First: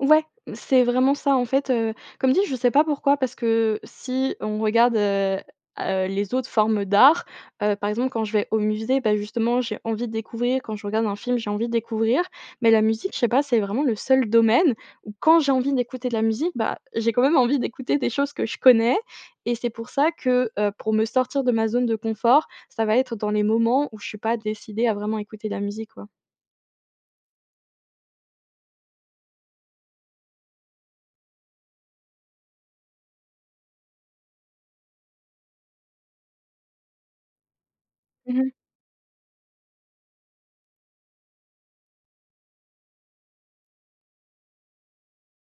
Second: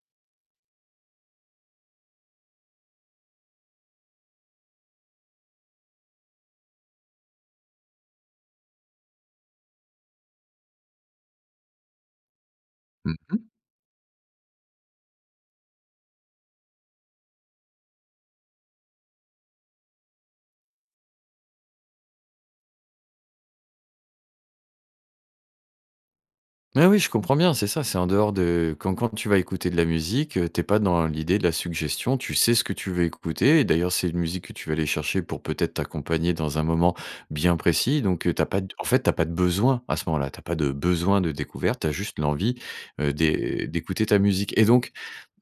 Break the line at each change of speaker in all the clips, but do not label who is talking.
Ouais, c'est vraiment ça, en fait, heu, comme dit, je sais pas pourquoi. Parce que si on regarde, heu heu, les autres formes d'art, heu, par exemple, quand je vais au musée, bah, justement j'ai envie de découvrir, quand je regarde un film, j'ai envie de découvrir, mais la musique,
Mmh
je sais pas,
mh.
c'est vraiment le seul domaine où quand j'ai envie d'écouter de la musique, bah, j'ai quand même envie d'écouter des choses que je connais et c'est pour ça que, heu, pour me sortir de ma zone de confort, ça va être dans les moments où je suis pas décidée à vraiment écouter de la musique, quoi.
Mais oui, je comprends bien, c'est ça, c'est en dehors de quand quand tu vas écouter de la musique, heu, tu es pas dans l'idée de la suggestion, tu sais ce que tu veux écouter et d'ailleurs c'est une musique que tu vas aller chercher pour peut-être t'accompagner dans un moment bien précis donc, heu,
Mmh
tu as
mh.
pas d en fait, tu as pas de besoin à ce moment-là, tu as pas de besoin de découverte, tu as juste l'envie, heu, d'é d'écouter ta musique et donc,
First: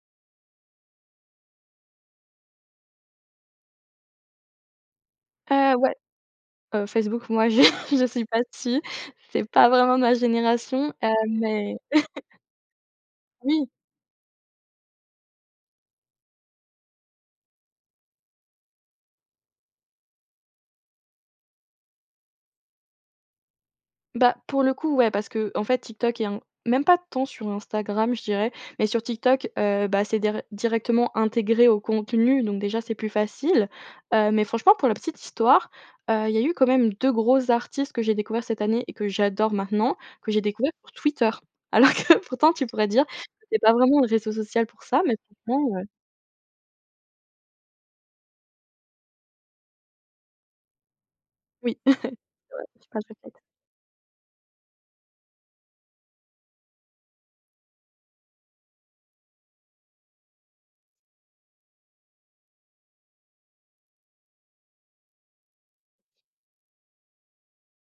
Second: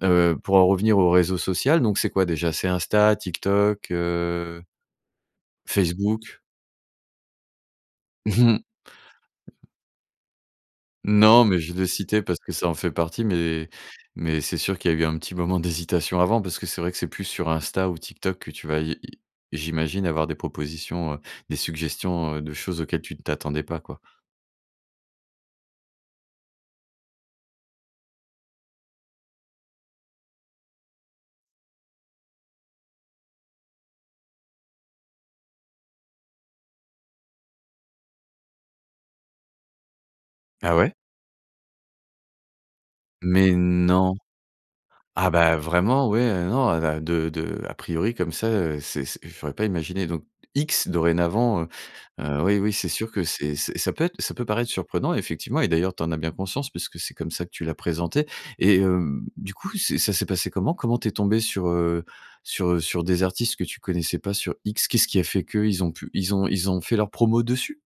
heu, pour en revenir au réseau social donc c'est quoi, déjà? C'est Insta, TikTok, heu
Heu, ouais!
...Facebook?
Heu, Facebook, moi, je je suis pas dessus, c'est pas vraiment ma génération, heu,
Non, mais je
mais
l'ai cité parce que ça en fait partie
Oui.
mais mais c'est sûr qu'il y a eu un petit moment d'hésitation avant, parce que c'est vrai que c'est plus sur Insta ou TikTok que tu vas i i j'imagine, avoir des propositions, heu, des suggestions, heu, de choses auxquelles, tu ne t'attendais pas, quoi.
Bah, pour le coup, ouais, parce qu'en fait, TikTok et In même pas tant sur Instagram je dirais, mais sur TikTok, heu, bah, c'est déré directement intégré au contenu, donc, déjà, c'est plus facile, heu, mais franchement pour la petite histoire, heu, il y a eu quand même 2 gros artistes que j'ai découverts cette année et que j'adore maintenant, que j'ai découverts
Ah
sur
ouais?
Twitter. Alors que pourtant tu pourrais dire,
Mais
c'est pas vraiment le
non!
réseau social pour ça, mais
Ah bah,
franchement, heu
vraiment, ouais, heu, non, a da de de a priori comme ça, heu, c'est se je l'aurais pas imaginé donc X, dorénavant, heu
Oui, c'est
heu, oui,
vrai,
oui,
j'ai
c'est
pas le
sûr que
réflexe.
c'est c'est ça peut être ça peut paraître surprenant, effectivement et d'ailleurs, tu en as bien conscience puisque c'est comme ça que tu l'as présenté et hem, du coup, c'est ça s'est passé comment? Comment tu es tombée sur, heu, sur, heu, sur des artistes que tu connaissais pas sur X? Qu'est-ce qui a fait que? Ils ont pu ils ont ils ont fait leur promo dessus?